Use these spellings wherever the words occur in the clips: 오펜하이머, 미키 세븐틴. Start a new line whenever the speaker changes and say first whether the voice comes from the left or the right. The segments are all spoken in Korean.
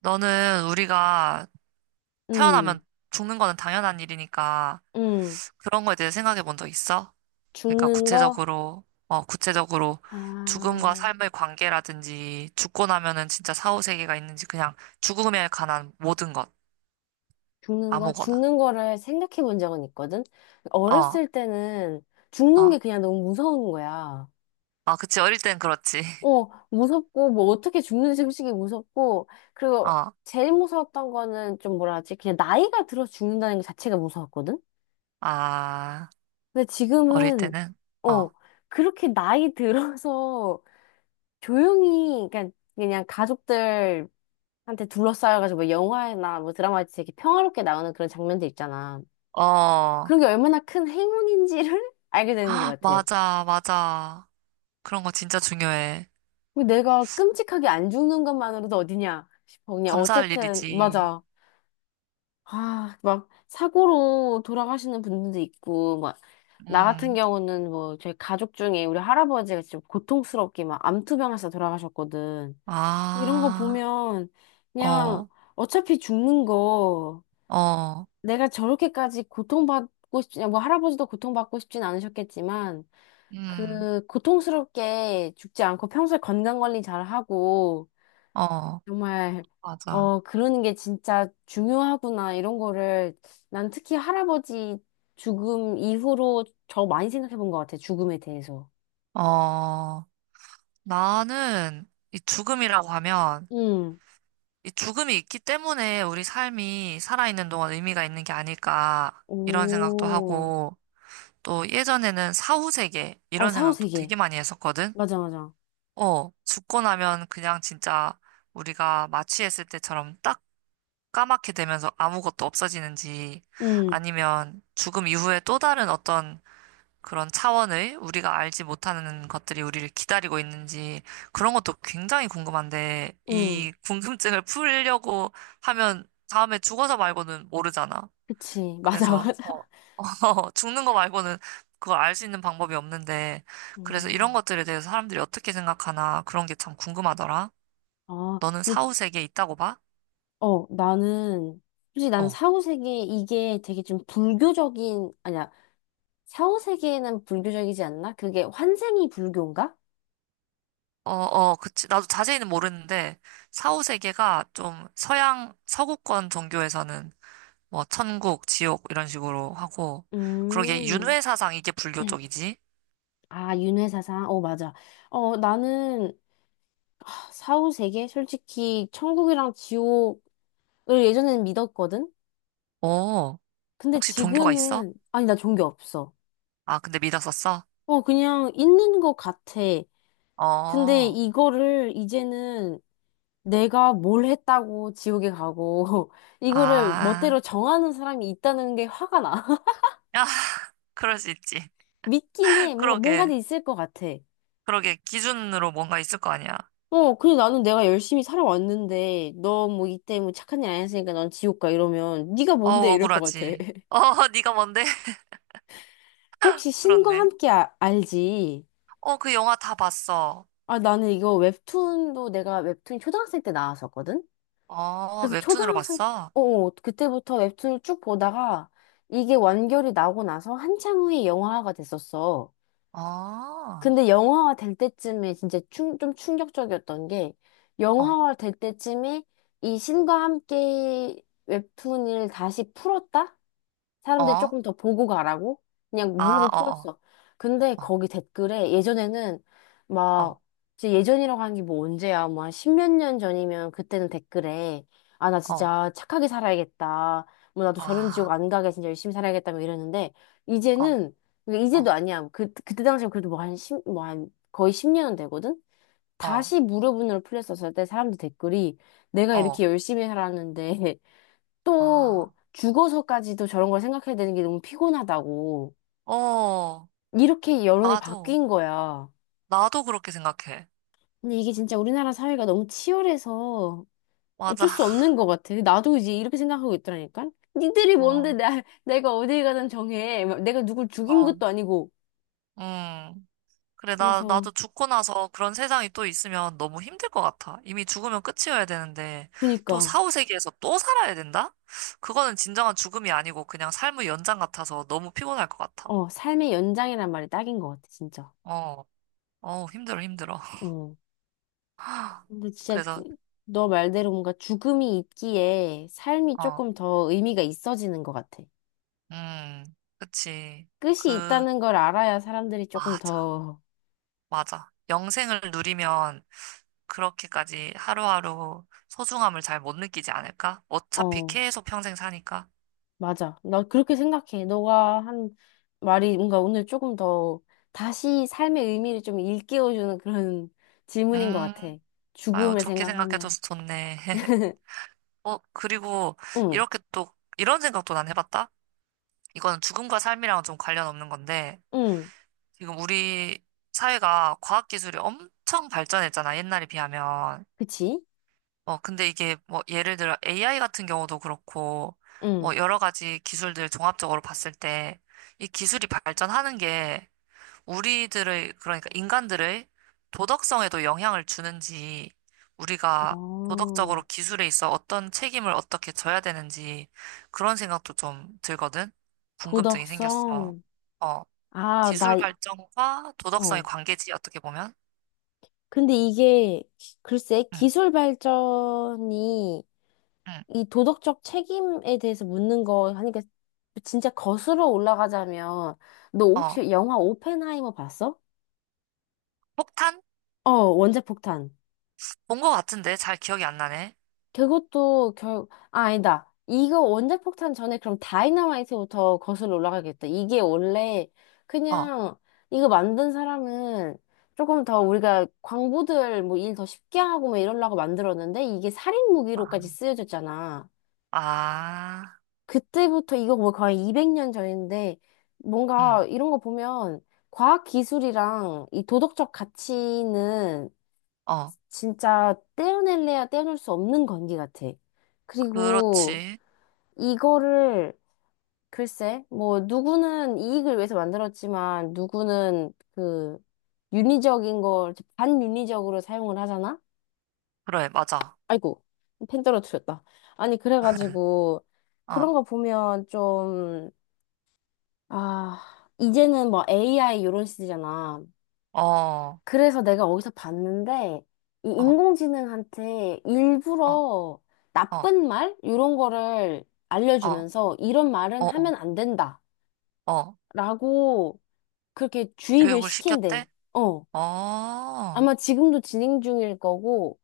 right: 너는 우리가
left: 음,
right: 태어나면 죽는 거는 당연한 일이니까
left: 음.
right: 그런 거에 대해 생각해 본 적 있어? 그러니까
left: 죽는 거?
right: 구체적으로 죽음과
left: 아,
right: 삶의 관계라든지 죽고 나면은 진짜 사후세계가 있는지 그냥 죽음에 관한 모든 것,
left: 죽는 거?
right: 아무거나.
left: 죽는 거를 생각해 본 적은 있거든?
right: 어,
left: 어렸을 때는 죽는
right: 어.
left: 게 그냥 너무 무서운 거야.
right: 아, 그치. 어릴 땐 그렇지.
left: 무섭고, 뭐 어떻게 죽는지 솔직히 무섭고, 그리고
right: 어,
left: 제일 무서웠던 거는 좀 뭐라 하지? 그냥 나이가 들어 죽는다는 것 자체가 무서웠거든?
right: 아,
left: 근데
right: 어릴
left: 지금은,
right: 때는?
left: 어,
right: 어,
left: 그렇게 나이 들어서 조용히, 그냥, 그냥 가족들 한테 둘러싸여가지고 뭐 영화나 뭐 드라마에서 되게 평화롭게 나오는 그런 장면들 있잖아.
right: 어.
left: 그런 게 얼마나 큰 행운인지를 알게 되는 것 같아.
right: 맞아, 맞아. 그런 거 진짜 중요해.
left: 왜 내가 끔찍하게 안 죽는 것만으로도 어디냐 싶어. 그냥
right: 감사할
left: 어쨌든
right: 일이지.
left: 맞아. 아, 막 사고로 돌아가시는 분들도 있고 막 나 같은
right: 음,
left: 경우는 뭐 저희 가족 중에 우리 할아버지가 좀 고통스럽게 막 암투병해서 돌아가셨거든. 이런 거
right: 아.
left: 보면 그냥
right: 어,
left: 어차피 죽는 거
right: 어,
left: 내가 저렇게까지 고통받고 싶지, 뭐 할아버지도 고통받고 싶진 않으셨겠지만,
right: 음,
left: 그 고통스럽게 죽지 않고 평소에 건강 관리 잘 하고,
right: 어,
left: 정말,
right: 맞아.
left: 그러는 게 진짜 중요하구나, 이런 거를, 난 특히 할아버지 죽음 이후로 저 많이 생각해 본 것 같아, 죽음에 대해서.
right: 어, 나는 이 죽음이라고 하면
left: 응,
right: 이 죽음이 있기 때문에 우리 삶이 살아있는 동안 의미가 있는 게 아닐까 이런 생각도
left: 오,
right: 하고 또 예전에는 사후세계
left: 어,
right: 이런
left: 사후
right: 생각도
left: 세계.
right: 되게 많이 했었거든.
left: 맞아, 맞아.
right: 어, 죽고 나면 그냥 진짜 우리가 마취했을 때처럼 딱 까맣게 되면서 아무것도 없어지는지
left: 응,
right: 아니면 죽음 이후에 또 다른 어떤 그런 차원의 우리가 알지 못하는 것들이 우리를 기다리고 있는지 그런 것도 굉장히 궁금한데
left: 응,
right: 이 궁금증을 풀려고 하면 다음에 죽어서 말고는 모르잖아.
left: 그치. 맞아,
right: 그래서 어,
left: 맞아.
right: 어, 죽는 거 말고는 그걸 알 수 있는 방법이 없는데 그래서 이런
left: 음.
right: 것들에 대해서 사람들이 어떻게 생각하나 그런 게 참 궁금하더라.
left: 아,
right: 너는
left: 근데
right: 사후 세계에 있다고 봐?
left: 나는, 솔직히 나는
right: 어,
left: 4, 세계 이게 되게 좀 불교적인, 아니야, 사후세계는 불교적이지 않나? 그게 환생이 불교인가?
right: 어, 어, 그치. 나도 자세히는 모르는데, 사후 세계가 좀 서양, 서구권 종교에서는 뭐 천국, 지옥 이런 식으로 하고 그러게
left: 음.
right: 윤회 사상 이게 불교 쪽이지?
left: 아, 윤회사상? 어, 맞아. 나는 사후세계 솔직히 천국이랑 지옥을 예전에는 믿었거든?
right: 어,
left: 근데
right: 혹시 종교가 있어?
left: 지금은, 아니, 나 종교 없어.
right: 아, 근데 믿었었어?
left: 그냥 있는 것 같아. 근데
right: 어,
left: 이거를 이제는 내가 뭘 했다고 지옥에 가고, 이거를
right: 아,
left: 멋대로 정하는 사람이 있다는 게 화가 나.
right: 야 그럴 수 있지.
left: 믿긴 해. 뭔가,
right: 그러게,
left: 뭔가는 있을 것 같아.
right: 그러게 기준으로 뭔가 있을 거 아니야.
left: 근데 나는 내가 열심히 살아왔는데, 너 뭐 이때 뭐 착한 일 안 했으니까 넌 지옥 가 이러면, 네가
right: 어,
left: 뭔데 이럴 것 같아.
right: 억울하지. 어, 네가 뭔데?
left: 혹시 신과
right: 그렇네.
left: 함께 알지?
right: 어, 그 영화 다 봤어.
left: 아, 나는 이거 웹툰도 내가 웹툰 초등학생 때 나왔었거든?
right: 어,
left: 그래서
right: 웹툰으로
left: 초등학생,
right: 봤어?
left: 그때부터 웹툰을 쭉 보다가, 이게 완결이 나고 나서 한참 후에 영화화가 됐었어.
right: 어,
left: 근데 영화화 될 때쯤에 진짜 좀 충격적이었던 게
right: 어,
left: 영화화 될 때쯤에 이 신과 함께 웹툰을 다시 풀었다? 사람들이
right: 어,
left: 조금 더 보고 가라고 그냥
right: 아,
left: 무료로
right: 어,
left: 풀었어. 근데
right: 어,
left: 거기 댓글에 예전에는
right: 어, 어,
left: 막 진짜 예전이라고 하는 게 뭐 언제야? 뭐 한 십몇 년 전이면 그때는 댓글에 아, 나
right: 어,
left: 진짜 착하게 살아야겠다. 뭐 나도 저런 지옥
right: 아,
left: 안 가게 진짜 열심히 살아야겠다. 뭐 이랬는데
right: 어,
left: 이제는 그러니까
right: 어,
left: 이제도 아니야. 그때 당시에 그래도 뭐 한 십 뭐 한 거의 10년은 되거든.
right: 어,
left: 다시 무료분으로 풀렸었을 때 사람들 댓글이 내가
right: 어,
left: 이렇게 열심히 살았는데 또
right: 아.
left: 죽어서까지도 저런 걸 생각해야 되는 게 너무 피곤하다고.
right: 어,
left: 이렇게 여론이
right: 나도,
left: 바뀐 거야.
right: 나도 그렇게 생각해.
left: 근데 이게 진짜 우리나라 사회가 너무 치열해서
right: 맞아.
left: 어쩔 수 없는 것 같아. 나도 이제 이렇게 생각하고 있더라니까. 니들이
right: 어,
left: 뭔데 내가 어딜 가든 정해. 막 내가 누굴 죽인
right: 어,
left: 것도 아니고.
right: 음. 그래,
left: 그래서
right: 나도 죽고 나서 그런 세상이 또 있으면 너무 힘들 것 같아. 이미 죽으면 끝이어야 되는데, 또
left: 그니까
right: 사후세계에서 또 살아야 된다? 그거는 진정한 죽음이 아니고 그냥 삶의 연장 같아서 너무 피곤할 것 같아.
left: 삶의 연장이란 말이 딱인 것 같아 진짜.
right: 어, 어, 힘들어, 힘들어.
left: 어 근데 진짜
right: 그래서,
left: 너 말대로 뭔가 죽음이 있기에 삶이
right: 어,
left: 조금 더 의미가 있어지는 것 같아.
right: 음, 그치.
left: 끝이
right: 그,
left: 있다는 걸 알아야 사람들이 조금
right: 맞아,
left: 더,
right: 맞아. 영생을 누리면 그렇게까지 하루하루 소중함을 잘 못 느끼지 않을까? 어차피
left: 어,
right: 계속 평생 사니까.
left: 맞아. 나 그렇게 생각해. 너가 한 말이 뭔가 오늘 조금 더 다시 삶의 의미를 좀 일깨워주는 그런 질문인 것
right: 음,
left: 같아.
right: 아유,
left: 죽음을
right: 좋게
left: 생각하면.
right: 생각해줘서 좋네. 어, 그리고
left: 응,
right: 이렇게 또, 이런 생각도 난 해봤다? 이거는 죽음과 삶이랑은 좀 관련 없는 건데,
left: 응,
right: 지금 우리 사회가 과학기술이 엄청 발전했잖아, 옛날에 비하면.
left: 그치?
right: 어, 근데 이게 뭐, 예를 들어 AI 같은 경우도 그렇고,
left: 응.
right: 뭐, 여러 가지 기술들 종합적으로 봤을 때, 이 기술이 발전하는 게 우리들의, 그러니까 인간들의 도덕성에도 영향을 주는지, 우리가 도덕적으로
left: 어,
right: 기술에 있어 어떤 책임을 어떻게 져야 되는지, 그런 생각도 좀 들거든? 궁금증이 생겼어.
left: 도덕성.
right: 어,
left: 아, 나,
right: 기술 발전과 도덕성의
left: 어.
right: 관계지, 어떻게 보면?
left: 근데 이게, 글쎄,
right: 응,
left: 기술 발전이
right: 응.
left: 이 도덕적 책임에 대해서 묻는 거 하니까 진짜 거슬러 올라가자면 너
right: 어,
left: 혹시 영화 오펜하이머 봤어?
right: 폭탄?
left: 어, 원자폭탄.
right: 본 것 같은데, 잘 기억이 안 나네.
left: 그것도 아, 아니다. 이거 원자폭탄 전에 그럼 다이너마이트부터 거슬러 올라가겠다. 이게 원래
right: 어,
left: 그냥 이거 만든 사람은 조금 더 우리가 광부들 뭐 일 더 쉽게 하고 막 이러려고 만들었는데 이게 살인
right: 아,
left: 무기로까지 쓰여졌잖아.
right: 아,
left: 그때부터 이거 뭐 거의 200년 전인데 뭔가
right: 응,
left: 이런 거 보면 과학 기술이랑 이 도덕적 가치는
right: 어,
left: 진짜 떼어낼래야 떼어낼 수 없는 관계 같아. 그리고
right: 그렇지.
left: 이거를 글쎄 뭐 누구는 이익을 위해서 만들었지만 누구는 그 윤리적인 걸 반윤리적으로 사용을 하잖아?
right: 그래, 맞아.
left: 아이고 펜 떨어뜨렸다. 아니 그래가지고 그런
right: 어,
left: 거 보면 좀 아, 이제는 뭐 AI 이런 시대잖아.
right: 어,
left: 그래서 내가 어디서 봤는데, 이
right: 어,
left: 인공지능한테
right: 어,
left: 일부러
right: 어,
left: 나쁜 말? 이런 거를
right: 어.
left: 알려주면서 이런 말은
right: 어, 어.
left: 하면 안 된다.
right: 어,
left: 라고 그렇게 주입을
right: 교육을
left: 시킨대.
right: 시켰대?
left: 어.
right: 어,
left: 아마 지금도 진행 중일 거고,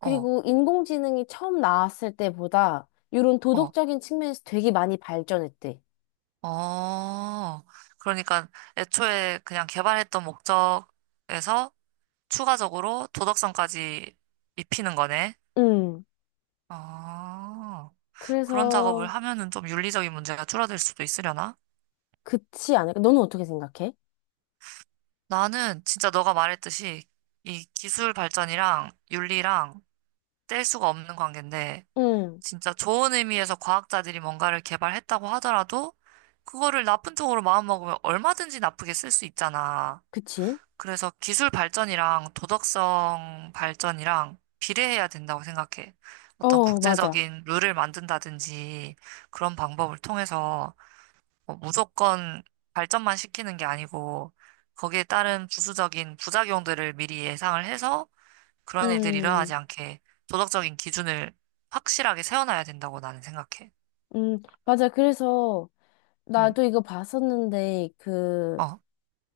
right: 어,
left: 인공지능이 처음 나왔을 때보다 이런
right: 어,
left: 도덕적인 측면에서 되게 많이 발전했대.
right: 어. 그러니까 애초에 그냥 개발했던 목적에서 추가적으로 도덕성까지 입히는 거네.
left: 음.
right: 아, 그런 작업을
left: 그래서,
right: 하면은 좀 윤리적인 문제가 줄어들 수도 있으려나?
left: 그치 않을까? 너는 어떻게 생각해?
right: 나는 진짜 너가 말했듯이 이 기술 발전이랑 윤리랑 뗄 수가 없는 관계인데
left: 응,
right: 진짜 좋은 의미에서 과학자들이 뭔가를 개발했다고 하더라도 그거를 나쁜 쪽으로 마음먹으면 얼마든지 나쁘게 쓸 수 있잖아.
left: 그치?
right: 그래서 기술 발전이랑 도덕성 발전이랑 비례해야 된다고 생각해. 어떤
left: 어, 맞아.
right: 국제적인 룰을 만든다든지 그런 방법을 통해서 뭐 무조건 발전만 시키는 게 아니고 거기에 따른 부수적인 부작용들을 미리 예상을 해서 그런 일들이
left: 음,
right: 일어나지 않게 도덕적인 기준을 확실하게 세워놔야 된다고 나는 생각해.
left: 맞아. 그래서
right: 응.
left: 나도 이거 봤었는데 그
right: 어.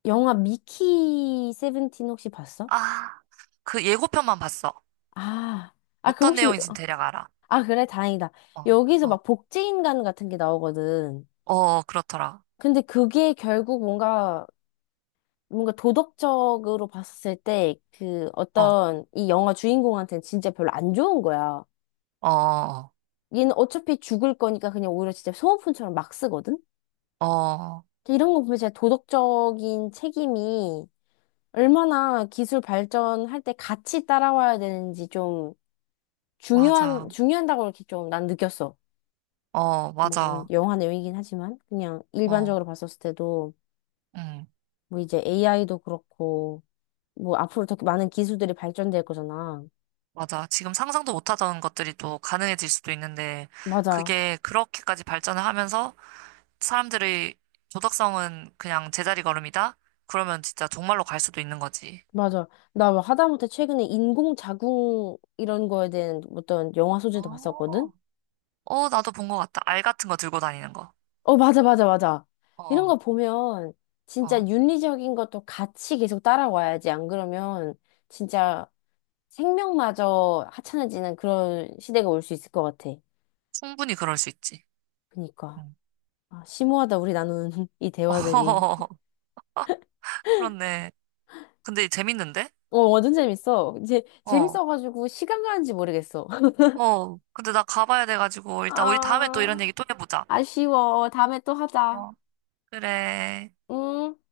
left: 영화 미키 세븐틴 혹시 봤어?
right: 아, 그 예고편만 봤어.
left: 아, 아, 그
right: 어떤
left: 혹시
right: 내용인지 대략 알아.
left: 아, 그래? 다행이다.
right: 어,
left: 여기서
right: 어,
left: 막 복제인간 같은 게 나오거든.
right: 어, 그렇더라.
left: 근데 그게 결국 뭔가 도덕적으로 봤을 때 그
right: 어,
left: 어떤 이 영화 주인공한테는 진짜 별로 안 좋은 거야.
right: 어, 어,
left: 얘는 어차피 죽을 거니까 그냥 오히려 진짜 소모품처럼 막 쓰거든?
right: 어,
left: 이런 거 보면 진짜 도덕적인 책임이 얼마나 기술 발전할 때 같이 따라와야 되는지 좀
right: 맞아.
left: 중요한다고 이렇게 좀 난 느꼈어.
right: 어,
left: 뭐,
right: 맞아.
left: 영화 내용이긴 하지만, 그냥
right: 어,
left: 일반적으로 봤었을 때도,
right: 응,
left: 뭐 이제 AI도 그렇고, 뭐 앞으로 더 많은 기술들이 발전될 거잖아.
right: 맞아. 지금 상상도 못하던 것들이 또 가능해질 수도 있는데,
left: 맞아.
right: 그게 그렇게까지 발전을 하면서 사람들의 도덕성은 그냥 제자리 걸음이다? 그러면 진짜 정말로 갈 수도 있는 거지.
left: 맞아. 나 뭐 하다못해 최근에 인공자궁 이런 거에 대한 어떤 영화 소재도
right: 어,
left: 봤었거든?
right: 어, 나도 본 것 같다. 알 같은 거 들고 다니는 거.
left: 어, 맞아, 맞아, 맞아. 이런
right: 어,
left: 거 보면 진짜
right: 어.
left: 윤리적인 것도 같이 계속 따라와야지. 안 그러면 진짜 생명마저 하찮아지는 그런 시대가 올 수 있을 것 같아.
right: 충분히 그럴 수 있지.
left: 그니까.
right: 응.
left: 아, 심오하다, 우리 나누는 이 대화들이.
right: 어, 그렇네. 근데 재밌는데?
left: 어, 완전 재밌어. 이제
right: 어,
left: 재밌어가지고 시간 가는지 모르겠어.
right: 어. 근데 나 가봐야 돼가지고, 일단 우리 다음에 또 이런
left: 아,
right: 얘기 또 해보자.
left: 아쉬워. 다음에 또 하자.
right: 어. 그래.
left: 응?